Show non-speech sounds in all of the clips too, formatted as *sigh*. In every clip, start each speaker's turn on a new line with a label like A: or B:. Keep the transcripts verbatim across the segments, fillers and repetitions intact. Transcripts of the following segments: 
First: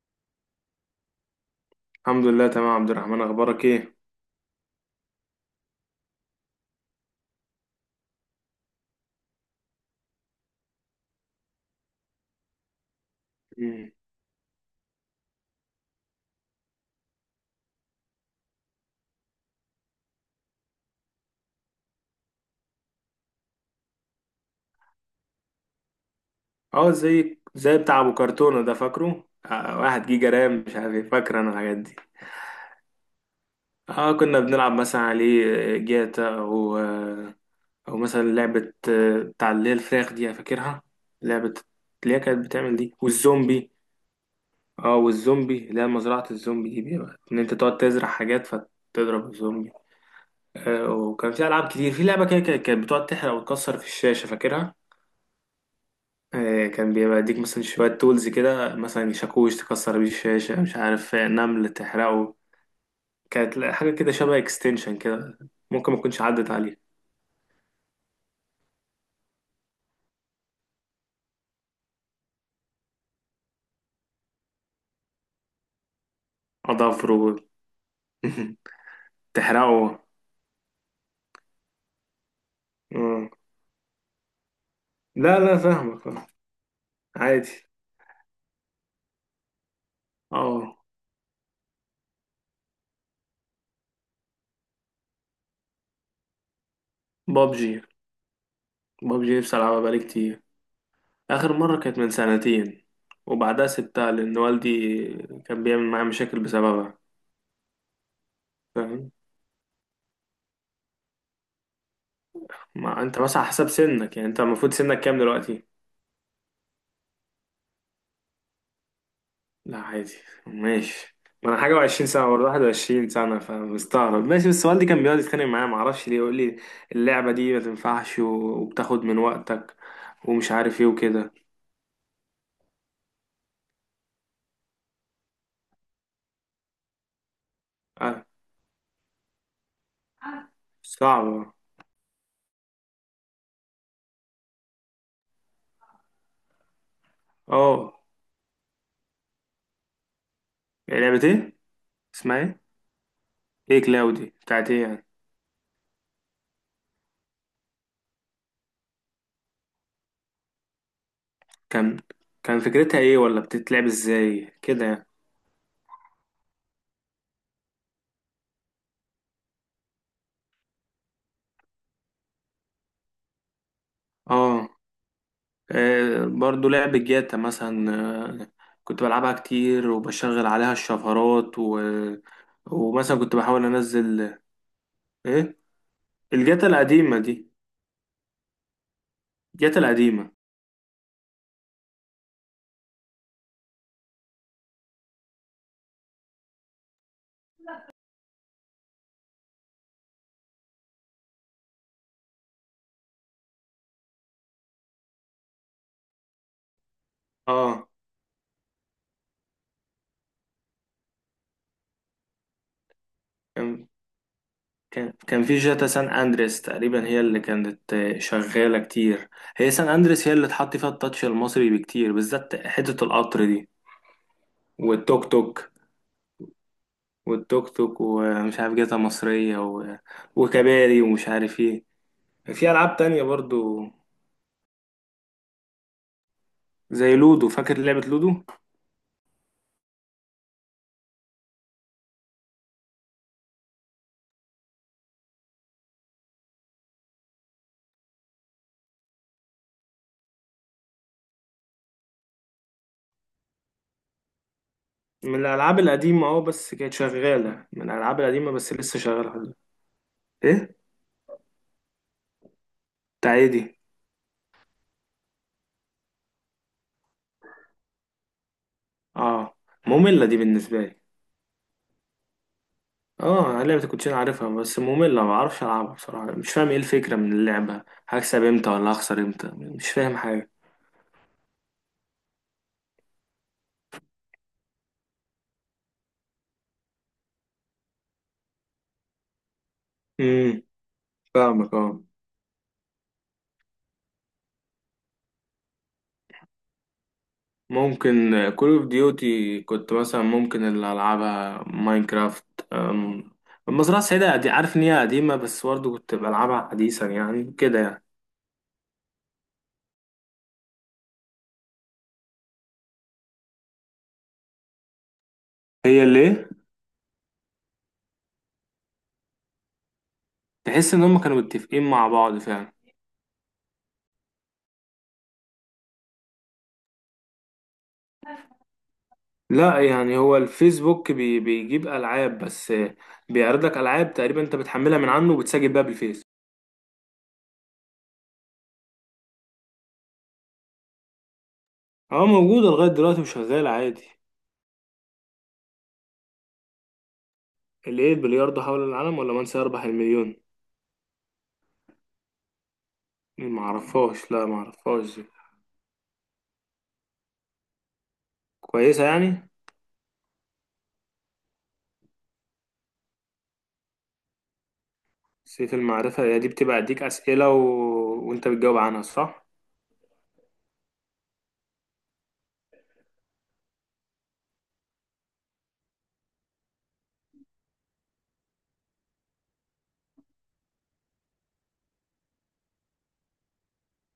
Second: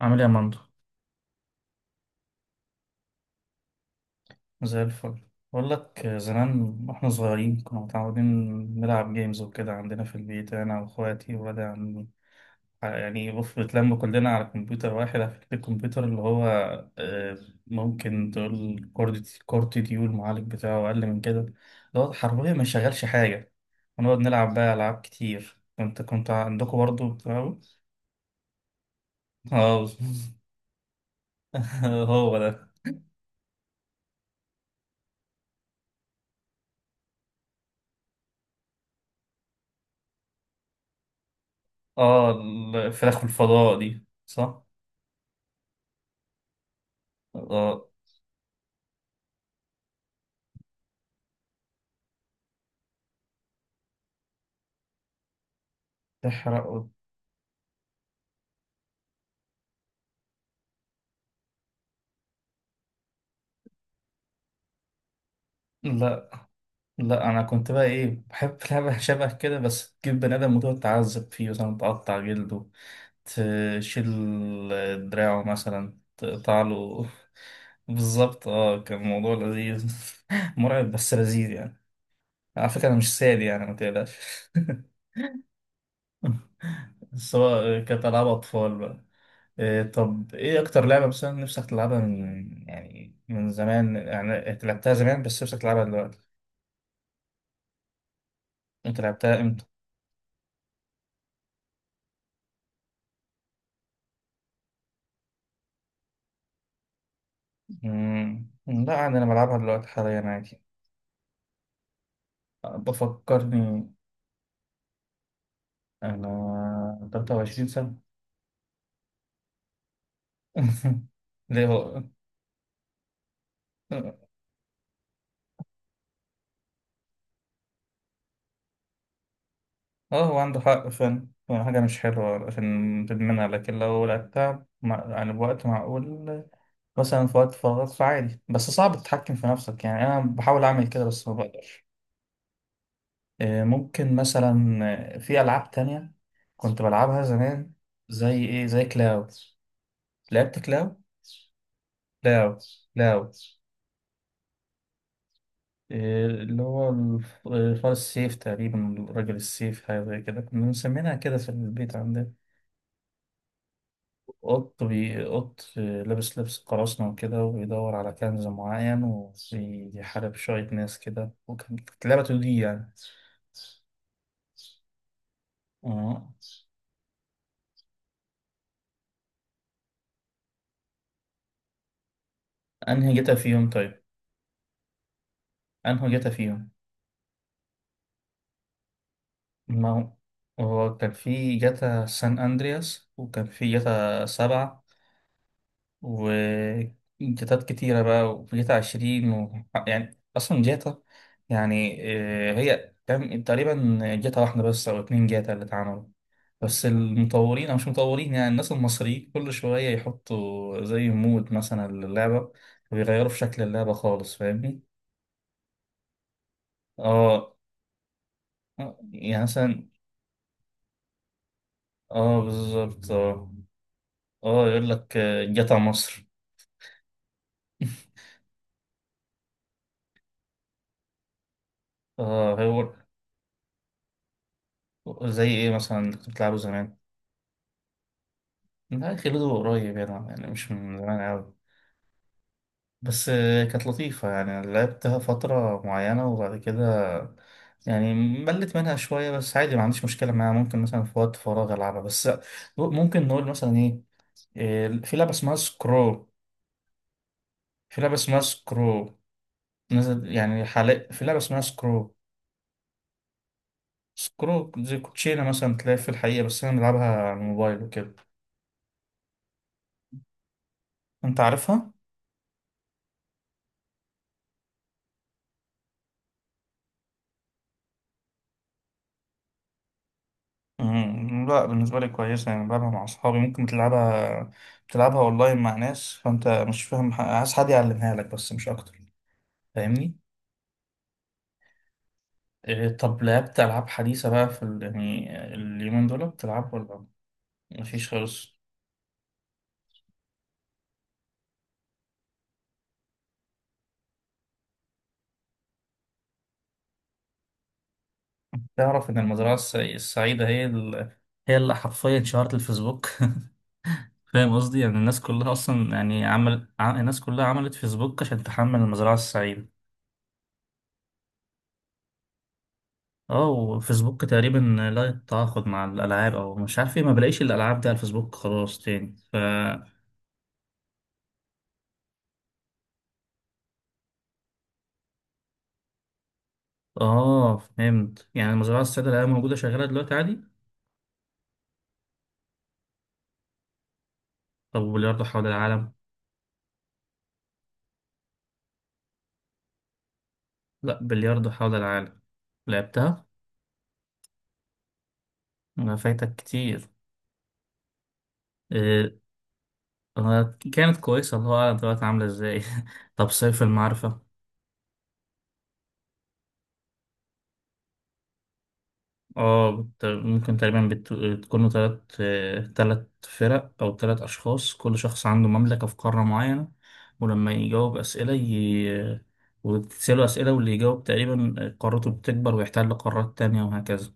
A: عامل ايه يا مندو؟
B: الحمد لله، تمام يا عبد الرحمن. اخبارك ايه؟
A: زي الفل. بقول لك، آه، زمان واحنا صغيرين كنا متعودين نلعب جيمز وكده عندنا في البيت انا واخواتي وولاد عمي. يعني بص،
B: مم.
A: بنتلم كلنا على كمبيوتر واحد. على فكرة الكمبيوتر اللي هو آه، ممكن تقول كورت كورت ديو، المعالج بتاعه اقل من كده، اللي هو حرفيا ما شغالش حاجة. ونقعد نلعب بقى العاب كتير. كنت كنت عندكم
B: اه،
A: برضه
B: زي
A: بتاعه.
B: زي بتاع ابو كرتونه ده، فاكره؟ آه
A: اه.
B: واحد جيجا رام، مش عارف ايه. فاكر انا الحاجات
A: *laughs*
B: دي.
A: هو ده.
B: اه، كنا بنلعب مثلا عليه آه، جاتا، او آه، او مثلا لعبه آه، بتاع اللي هي الفراخ دي، فاكرها؟ لعبه اللي هي
A: اه
B: كانت بتعمل دي
A: الفراخ
B: والزومبي.
A: والفضاء دي، صح.
B: اه، والزومبي اللي هي مزرعه الزومبي دي، بيبقى ان انت تقعد
A: اه.
B: تزرع حاجات فتضرب الزومبي. آه وكان في العاب كتير. في لعبه كده كانت كانت بتقعد تحرق وتكسر في الشاشه، فاكرها؟ آه،
A: تحرقه.
B: كان بيبقى يديك مثلا شوية تولز كده، مثلا شاكوش تكسر بيه الشاشة، مش عارف آه، نمل تحرقه. كانت لا- حاجة كده شبه اكستنشن كده. ممكن ما تكونش
A: لا
B: عدت عليه.
A: لا انا كنت بقى ايه، بحب *laughs* لعبة شبه كده، بس تجيب بني ادم وتقعد تعذب فيه، مثلا تقطع جلده، تشيل دراعه، مثلا تقطع له
B: أظافره.
A: *laughs* بالظبط،
B: *laughs*
A: اه كان الموضوع لذيذ.
B: تحرقه.
A: *laughs* مرعب بس لذيذ يعني. على فكرة انا مش
B: آه.
A: سادي يعني، ما تقلقش.
B: لا لا، فاهمك. آه،
A: *laughs* بس
B: عادي.
A: هو كانت ألعاب أطفال بقى. إيه، طب إيه
B: اه
A: أكتر لعبة مثلا نفسك تلعبها من، يعني من زمان، يعني أنت لعبتها زمان بس نفسك تلعبها دلوقتي؟
B: بابجي.
A: أنت
B: بابجي
A: لعبتها
B: نفسي
A: إمتى؟
B: ألعبها بقالي كتير. آخر مرة كانت من سنتين، وبعدها سبتها لأن والدي كان بيعمل معايا مشاكل بسببها.
A: مم. لا
B: فاهم.
A: عادي، أنا بلعبها دلوقتي حاليا عادي.
B: ما أنت مثلا على حسب
A: بفكرني.
B: سنك، يعني أنت المفروض سنك كام دلوقتي؟
A: أنا ثلاثة وعشرين سنة.
B: لا عادي.
A: *laughs*
B: ماشي. ما انا
A: ليه
B: حاجه و20
A: هو؟
B: سنه، برضه واحد وعشرين سنه، فمستغرب. ماشي، بس والدي كان بيقعد يتخانق معايا ما اعرفش ليه، يقول لي اللعبه دي ما تنفعش و- وبتاخد من وقتك
A: اه هو
B: ومش
A: عنده
B: عارف ايه
A: حق فعلا،
B: وكده.
A: هو حاجة مش حلوة عشان تدمنها، لكن لو لعبتها مع، يعني بوقت معقول، مثلا في وقت فراغ
B: آه.
A: فعادي. بس صعب تتحكم في نفسك، يعني أنا بحاول أعمل كده بس ما
B: صعبه.
A: بقدرش. آه، ممكن مثلا آه، في ألعاب تانية كنت بلعبها زمان.
B: اه.
A: زي إيه؟ زي كلاو. لعبت
B: إيه،
A: كلاو؟
B: لعبه ايه؟ اسمها
A: كلاو.
B: ايه؟
A: كلاو.
B: ايه كلاودي بتاعت ايه يعني؟
A: إيه اللي هو الف- فار السيف، تقريبا راجل السيف، حاجة زي كده كنا مسمينها كده في البيت
B: كان
A: عندنا.
B: كان فكرتها ايه، ولا بتتلعب ازاي
A: قط
B: كده يعني؟
A: بي قط لابس لبس قراصنة وكده، وبيدور على كنز معين وبيحارب شوية ناس كده، وكانت لعبة تو دي يعني.
B: اه. آه،
A: اه.
B: برضو لعب الجاتا مثلا. آه، كنت بلعبها كتير وبشغل عليها الشفرات و...
A: انهي
B: ومثلا
A: جتا
B: كنت بحاول
A: فيهم طيب؟
B: انزل. ايه؟
A: انهي جتا
B: الجاتا
A: فيهم؟
B: القديمة دي. الجاتا
A: ما هو،
B: القديمة.
A: هو كان في جتا سان اندرياس، وكان في جتا سبعة، وجيتات كتيرة بقى، وجيتا عشرين و... يعني أصلا جيتا يعني آه، هي كم- تقريبا جيتا واحدة بس أو اتنين جيتا اللي اتعملوا، بس المطورين أو مش
B: اه.
A: مطورين، يعني الناس المصريين كل شوية يحطوا زي مود مثلا للعبة، ويغيروا في شكل
B: كان
A: اللعبة خالص. فاهمني؟
B: كان كان في جاتا سان اندريس، تقريبا هي اللي
A: اه
B: كانت آه، شغالة كتير.
A: يعني
B: هي
A: مثلا.
B: سان اندريس هي اللي اتحط فيها التاتش المصري بكتير،
A: اه
B: بالذات حتة
A: بالظبط
B: القطر
A: اه.
B: دي.
A: اه يقول لك
B: والتوك
A: آه،
B: توك.
A: جيتا مصر.
B: والتوك توك
A: *laughs*
B: ومش عارف جاتا مصرية و... وكباري ومش عارف ايه.
A: اه
B: في
A: هو.
B: ألعاب تانية برضو،
A: زي ايه مثلا اللي كنت بتلعبه زمان؟
B: زي لودو. فاكر لعبة لودو؟
A: لا خلوده قريب يعني، يعني مش من زمان أوي، بس آه، كانت لطيفة يعني، لعبتها فترة معينة وبعد كده يعني ملت منها شوية، بس عادي ما عنديش مشكلة معاها، ممكن مثلا في وقت فراغ ألعبها. بس ممكن نقول مثلا إيه، آه، في لعبة
B: من
A: اسمها
B: الألعاب القديمة،
A: سكرو
B: اه. بس كانت شغالة، من
A: في لعبة
B: الألعاب
A: اسمها
B: القديمة بس لسه
A: سكرو
B: شغالة لحد دلوقتي.
A: نزل يعني
B: إيه.
A: حاليا في لعبة اسمها سكرو.
B: بتاع إيه دي؟
A: سكرو زي كوتشينة مثلا، تلاقي في الحقيقة، بس أنا بلعبها على الموبايل وكده.
B: اه، مملة دي بالنسبة لي.
A: أنت عارفها؟
B: اه، لعبة الكوتشينة عارفها بس مملة، ما بعرفش ألعبها بصراحة. مش فاهم إيه الفكرة من اللعبة، هكسب إمتى ولا هخسر إمتى، مش فاهم حاجة.
A: مم، لا بالنسبة لي كويسة، يعني بلعبها مع أصحابي. ممكن تلعبها تلعبها أونلاين مع ناس. فأنت مش فاهم، ح- عايز حد يعلمها لك بس، مش أكتر. فاهمني؟
B: امم. فاهمك، اه.
A: إيه، طب لعبت ألعاب حديثة بقى في ال... يعني اليومين دول بتلعب ولا مفيش
B: ممكن
A: خالص؟
B: كول اوف ديوتي كنت مثلا، ممكن اللي ألعبها ماينكرافت. أم، المزرعة السعيدة دي عارف إن هي قديمة، بس برضه كنت بلعبها حديثا، يعني كده يعني.
A: تعرف إن المزرعة الس- السعيدة هي ال... هي اللي حرفيا شهرت الفيسبوك. *laughs* فاهم قصدي؟ يعني الناس كلها أصلا،
B: هي اللي
A: يعني
B: ايه؟
A: عمل ع- الناس كلها عملت فيسبوك عشان تحمل المزرعة السعيدة.
B: تحس ان هم كانوا متفقين مع بعض فعلا.
A: اه وفيسبوك تقريبا لا يتعاقد مع الالعاب، او مش عارف ايه، ما بلاقيش الالعاب دي على الفيسبوك خلاص تاني ف...
B: لا، يعني هو الفيسبوك بي بيجيب العاب بس، بيعرض لك العاب تقريبا انت بتحملها من عنه وبتسجل بيها بالفيس.
A: اه فهمت، يعني المزرعه السعيده اللي هي موجوده شغاله دلوقتي عادي.
B: اه، موجوده لغايه دلوقتي وشغاله عادي.
A: طب وبلياردو حول العالم؟
B: اللي ايه؟ البلياردو حول العالم ولا من سيربح المليون؟
A: لا بلياردو حول العالم. لعبتها؟
B: ما اعرفهاش، لا ما اعرفهاش دي.
A: ما فايتك كتير.
B: كويسه
A: إيه.
B: يعني؟
A: آه، كانت كويسه، الله اعلم دلوقتي عامله ازاي. *laughs* طب سيف المعرفه؟
B: سيف المعرفه، هي دي بتبقى اديك اسئله و... وانت بتجاوب عنها، صح؟
A: اه بت- ممكن تقريبا بت- بتكونوا تلات تلات فرق أو تلات أشخاص، كل شخص عنده مملكة في قارة معينة، ولما يجاوب أسئلة ي... وتسأله أسئلة، واللي يجاوب تقريبا قارته بتكبر ويحتل قارات تانية، وهكذا.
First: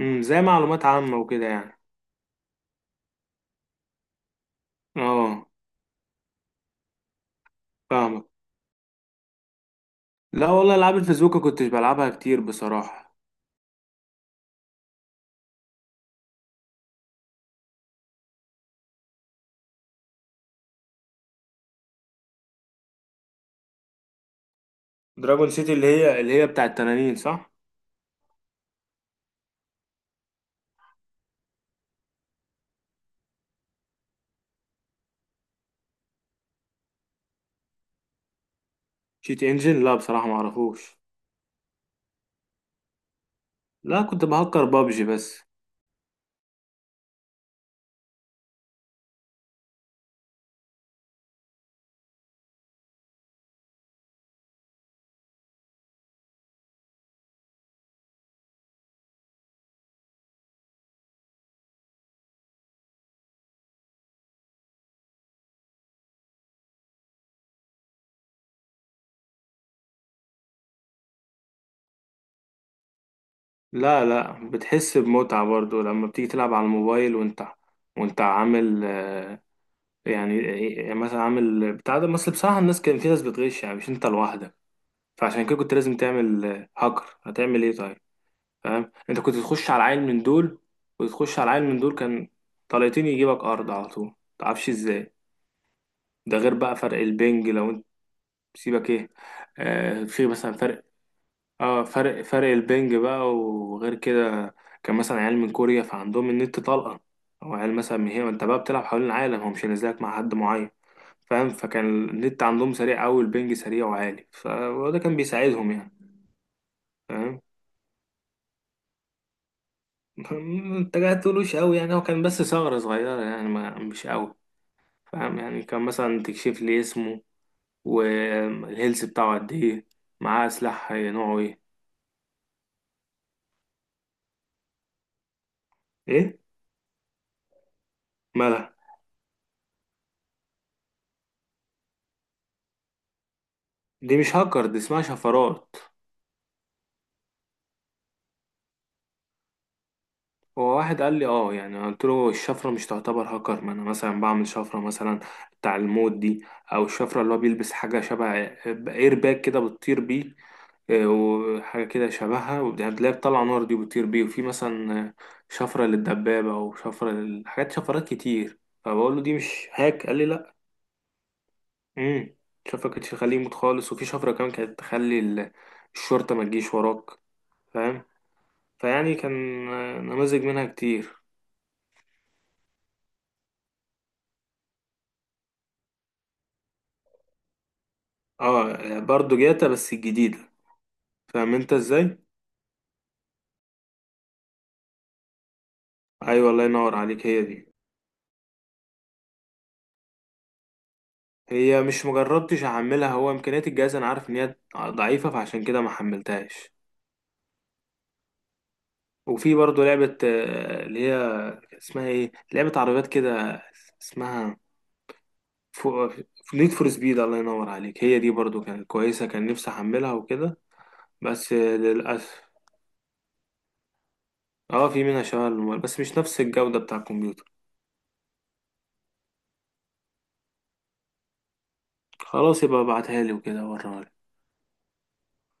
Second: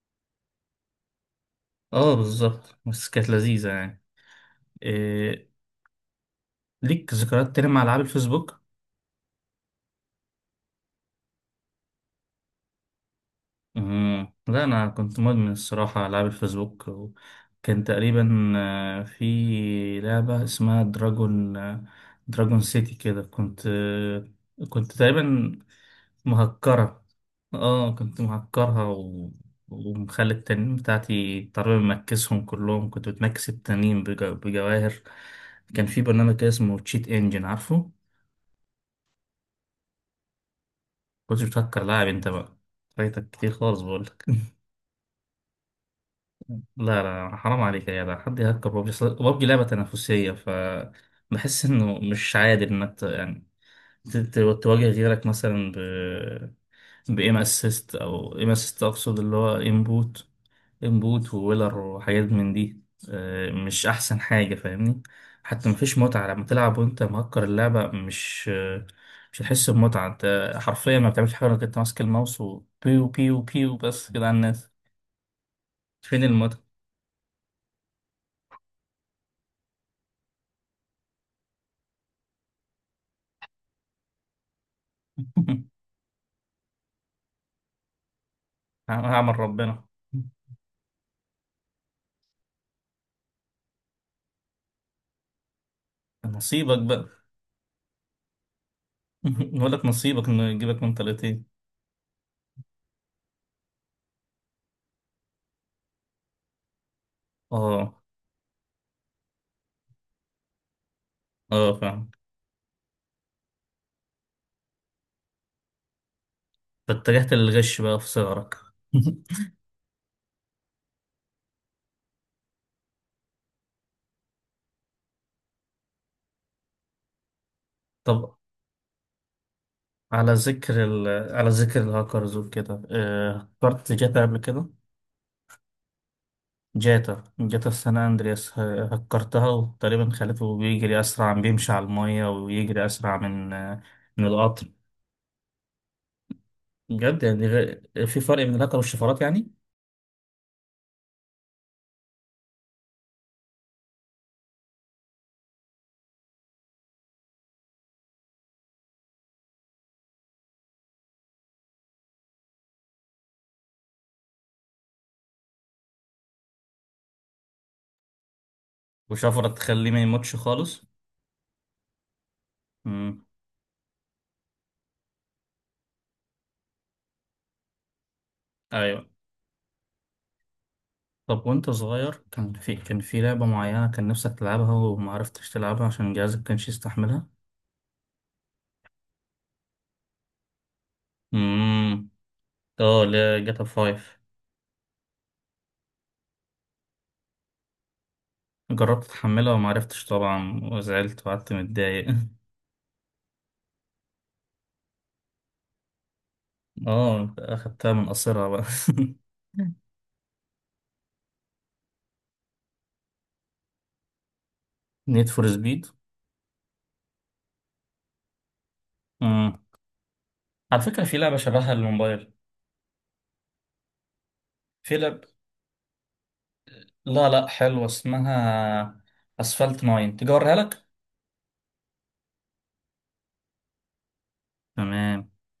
B: امم، زي معلومات عامه وكده يعني.
A: اه بالظبط، بس كانت لذيذة يعني.
B: اه.
A: إيه... ليك ذكريات تانية مع ألعاب
B: فاهمك.
A: الفيسبوك؟
B: لا والله، العاب الفيسبوك ما كنتش بلعبها كتير بصراحه.
A: مم. لا أنا كنت مدمن الصراحة على ألعاب الفيسبوك، وكان تقريبا آه، في لعبة اسمها دراجون، آه، دراجون سيتي كده. كنت آه، كنت
B: دراجون
A: تقريبا
B: سيتي اللي هي اللي هي بتاع
A: مهكرة.
B: التنانين، صح؟
A: اه كنت مهكرها، و... ومخلي التنين بتاعتي تقريبا مكسهم كلهم، كنت بتمكس التنين بج... بجواهر. كان في برنامج كده اسمه تشيت انجن، عارفه؟
B: شيت انجن؟ لا بصراحة ما اعرفوش.
A: كنت بتهكر، لاعب انت بقى. فايتك كتير خالص
B: لا،
A: بقول.
B: كنت بهكر بابجي بس.
A: لا لا حرام عليك يا جدع، حد يهكر بابجي؟ أصل بابجي لعبة تنافسية، ف بحس انه مش عادل انك ت- يعني ت- ت- تواجه غيرك مثلا ب، بإيم اسيست او إيم اسيست، اقصد اللي هو انبوت انبوت وويلر وحاجات من دي. آه، مش احسن حاجة، فاهمني؟ حتى مفيش متعة لما تلعب وانت مهكر اللعبة. مش آه، مش هتحس بمتعة، انت حرفيا ما بتعملش حاجة غير انك انت ماسك الماوس، وبيو بيو بيو
B: لا
A: بس كده على
B: لا،
A: الناس.
B: بتحس بمتعة برضو لما
A: فين
B: بتيجي تلعب
A: المتعة؟
B: على الموبايل وانت وانت عامل آه، يعني، يعني مثلا عامل بتاع ده. بس بصراحة الناس، كان في ناس بتغش، يعني مش انت لوحدك، فعشان كده كنت
A: *laughs*
B: لازم تعمل آه، هاكر. هتعمل ايه طيب؟ فاهم، انت
A: هعمل
B: كنت تخش على
A: ربنا.
B: عيل من دول وتخش على عيل من دول، كان طليتين يجيبك ارض على طول، متعرفش ازاي. ده غير بقى
A: نصيبك
B: فرق
A: بقى.
B: البنج. لو انت سيبك ايه،
A: *laughs* نقول لك
B: آه، في
A: نصيبك انه
B: مثلا
A: يجيبك
B: فرق.
A: من طليقتين.
B: اه، فرق فرق البنج بقى. وغير كده، كان مثلا عيال من كوريا فعندهم النت طلقة. او عيال
A: اه.
B: مثلا من هنا، انت بقى بتلعب حوالين العالم، هو مش نازلك مع حد معين، فاهم.
A: اه
B: فكان
A: فاهم.
B: النت عندهم سريع قوي، البنج سريع وعالي، ف- وده كان بيساعدهم يعني.
A: فاتجهت
B: فاهم.
A: للغش بقى في صغرك. *laughs*
B: *laughs* انت قاعد تقولوش قوي يعني، هو كان بس ثغرة صغيرة يعني، ما مش قوي. فاهم يعني. كان مثلا تكشف لي اسمه
A: طب
B: والهيلث بتاعه قد ايه،
A: على
B: معاه
A: ذكر
B: سلاح
A: ال...
B: نوعه
A: على
B: ايه.
A: ذكر الهاكرز وكده، آه، هكرت جاتا قبل كده؟
B: ايه
A: جاتا جاتا سان اندرياس،
B: مالها؟
A: ه- هكرتها وتقريبا خليته بيجري اسرع، بيمشي على المية، ويجري اسرع من آه،
B: دي
A: من
B: مش
A: القطر.
B: هاكر، دي اسمها شفرات.
A: بجد، يعني غ- في فرق بين الهاكر والشفرات يعني.
B: هو واحد قال لي اه، يعني قلت له الشفرة مش تعتبر هاكر. ما انا مثلا بعمل شفرة، مثلا بتاع الموت دي، او الشفرة اللي هو بيلبس حاجة شبه اير باك كده بتطير بيه. آه، وحاجة كده شبهها، وبتلاقيها بتطلع نار دي، بتطير بيه. وفي مثلا آه، شفرة للدبابة، او شفرة لل- حاجات، شفرات كتير. فبقول له دي
A: وشفرة
B: مش
A: تخليه ما
B: هاك، قال لي
A: يموتش
B: لا.
A: خالص.
B: امم. شفرة كانت
A: مم.
B: تخليه يموت خالص. وفي شفرة كمان كانت تخلي ال- الشرطة ما تجيش وراك، فاهم.
A: ايوه.
B: فيعني كان نماذج منها كتير.
A: طب وانت صغير كان في كان في لعبة معينة كان نفسك تلعبها وما عرفتش تلعبها عشان جهازك كانش يستحملها؟
B: اه برضو جاتا، بس الجديدة. فاهم انت
A: امم.
B: ازاي؟
A: اه لا، جاتا فايف.
B: ايوه الله ينور عليك، هي دي.
A: جربت تحملها وما عرفتش طبعا، وزعلت وقعدت
B: هي
A: متضايق.
B: مش
A: *laughs*
B: مجربتش احملها، هو امكانيات الجهاز انا عارف ان هي ضعيفة، فعشان كده ما حملتهاش.
A: اه اخدتها من قصرها بقى. *laughs*
B: وفي برضو لعبة آه، اللي هي اسمها ايه، لعبة عربيات كده، اسمها
A: نيد فور سبيد.
B: فو... نيد فور سبيد. الله ينور عليك، هي دي برضو كانت كويسة، كان
A: امم.
B: نفسي احملها وكده.
A: على فكرة في لعبة
B: بس
A: شبهها
B: آه،
A: للموبايل.
B: للأسف. اه،
A: في
B: في منها
A: لعبة،
B: شغل، بس مش نفس الجودة بتاع
A: لا لا
B: الكمبيوتر.
A: حلوة، اسمها، اسفلت ناين، تيجي اوريها لك؟
B: خلاص، يبقى ابعتها لي وكده ورا.
A: تمام.